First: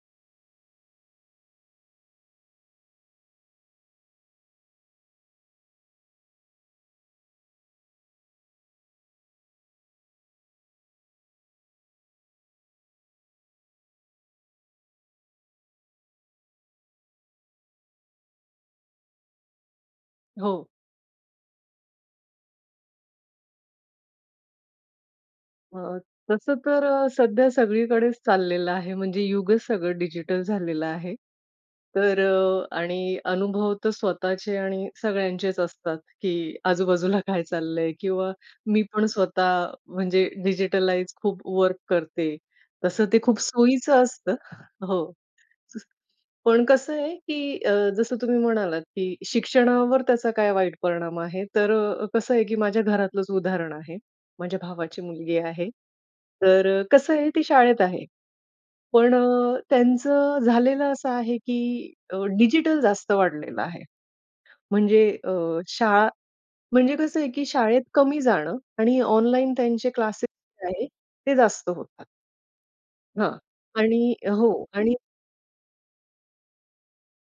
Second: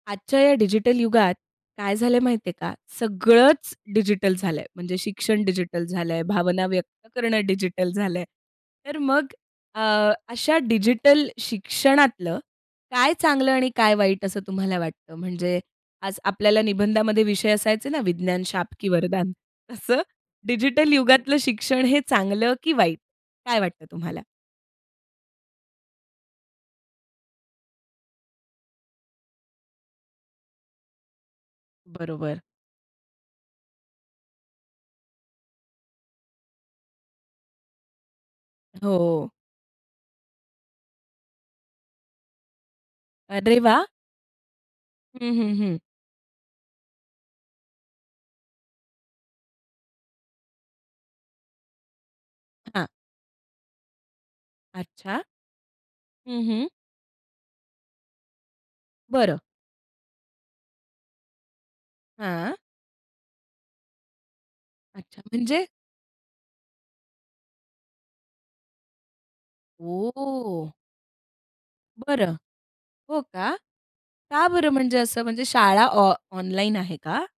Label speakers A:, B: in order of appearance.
A: आजच्या या डिजिटल युगात काय झालं आहे माहिती आहे का, सगळंच डिजिटल झालं आहे. म्हणजे शिक्षण डिजिटल झालं आहे, भावना व्यक्त करणं डिजिटल झालं आहे; तर मग अ, अशा डिजिटल शिक्षणातलं काय चांगलं आणि काय वाईट असं तुम्हाला वाटतं? म्हणजे आज आपल्याला निबंधामध्ये विषय असायचे ना, "विज्ञान- शाप की वरदान" असं
B: हो.
A: डिजिटल युगातलं शिक्षण हे चांगलं की वाईट, काय वाटतं तुम्हाला?
B: अ, तसं तर अ, सध्या सगळीकडेच चाललेलं आहे, म्हणजे युगच सगळं डिजिटल झालेलं आहे. तर
A: बरोबर.
B: अ, आणि अनुभव तर स्वतःचे आणि सगळ्यांचेच असतात, की आजूबाजूला काय चाललं आहे किंवा मी पण
A: हो.
B: स्वतः म्हणजे डिजिटलाईज खूप वर्क करते, तसं ते खूप
A: अरे वाह!
B: सोयीचं असतं. हो.
A: हं, हं, हं.
B: पण कसं आहे, की अ, जसं तुम्ही म्हणालात, की शिक्षणावर त्याचा काय वाईट परिणाम आहे? तर अ, कसं आहे, की माझ्या
A: हां.
B: घरातलंच उदाहरण आहे, माझ्या भावाची
A: अच्छा.
B: मुलगी आहे.
A: हं हं.
B: तर अ, कसं आहे ती शाळेत आहे. पण
A: बरं.
B: अ, त्यांचं झालेलं असं आहे, की अ,
A: हां.
B: डिजिटल जास्त वाढलेलं आहे. म्हणजे
A: अच्छा.
B: अ,
A: म्हणजे?
B: शाळा म्हणजे कसं आहे, की शाळेत कमी जाणं आणि ऑनलाईन त्यांचे क्लासेस जे
A: ओह!
B: आहेत ते जास्त होतात.
A: बरं, हो
B: हां.
A: का?
B: आणि
A: का
B: हो.
A: बरं
B: आणि
A: म्हणजे असं, म्हणजे शाळा ऑ ऑनलाईन आहे का?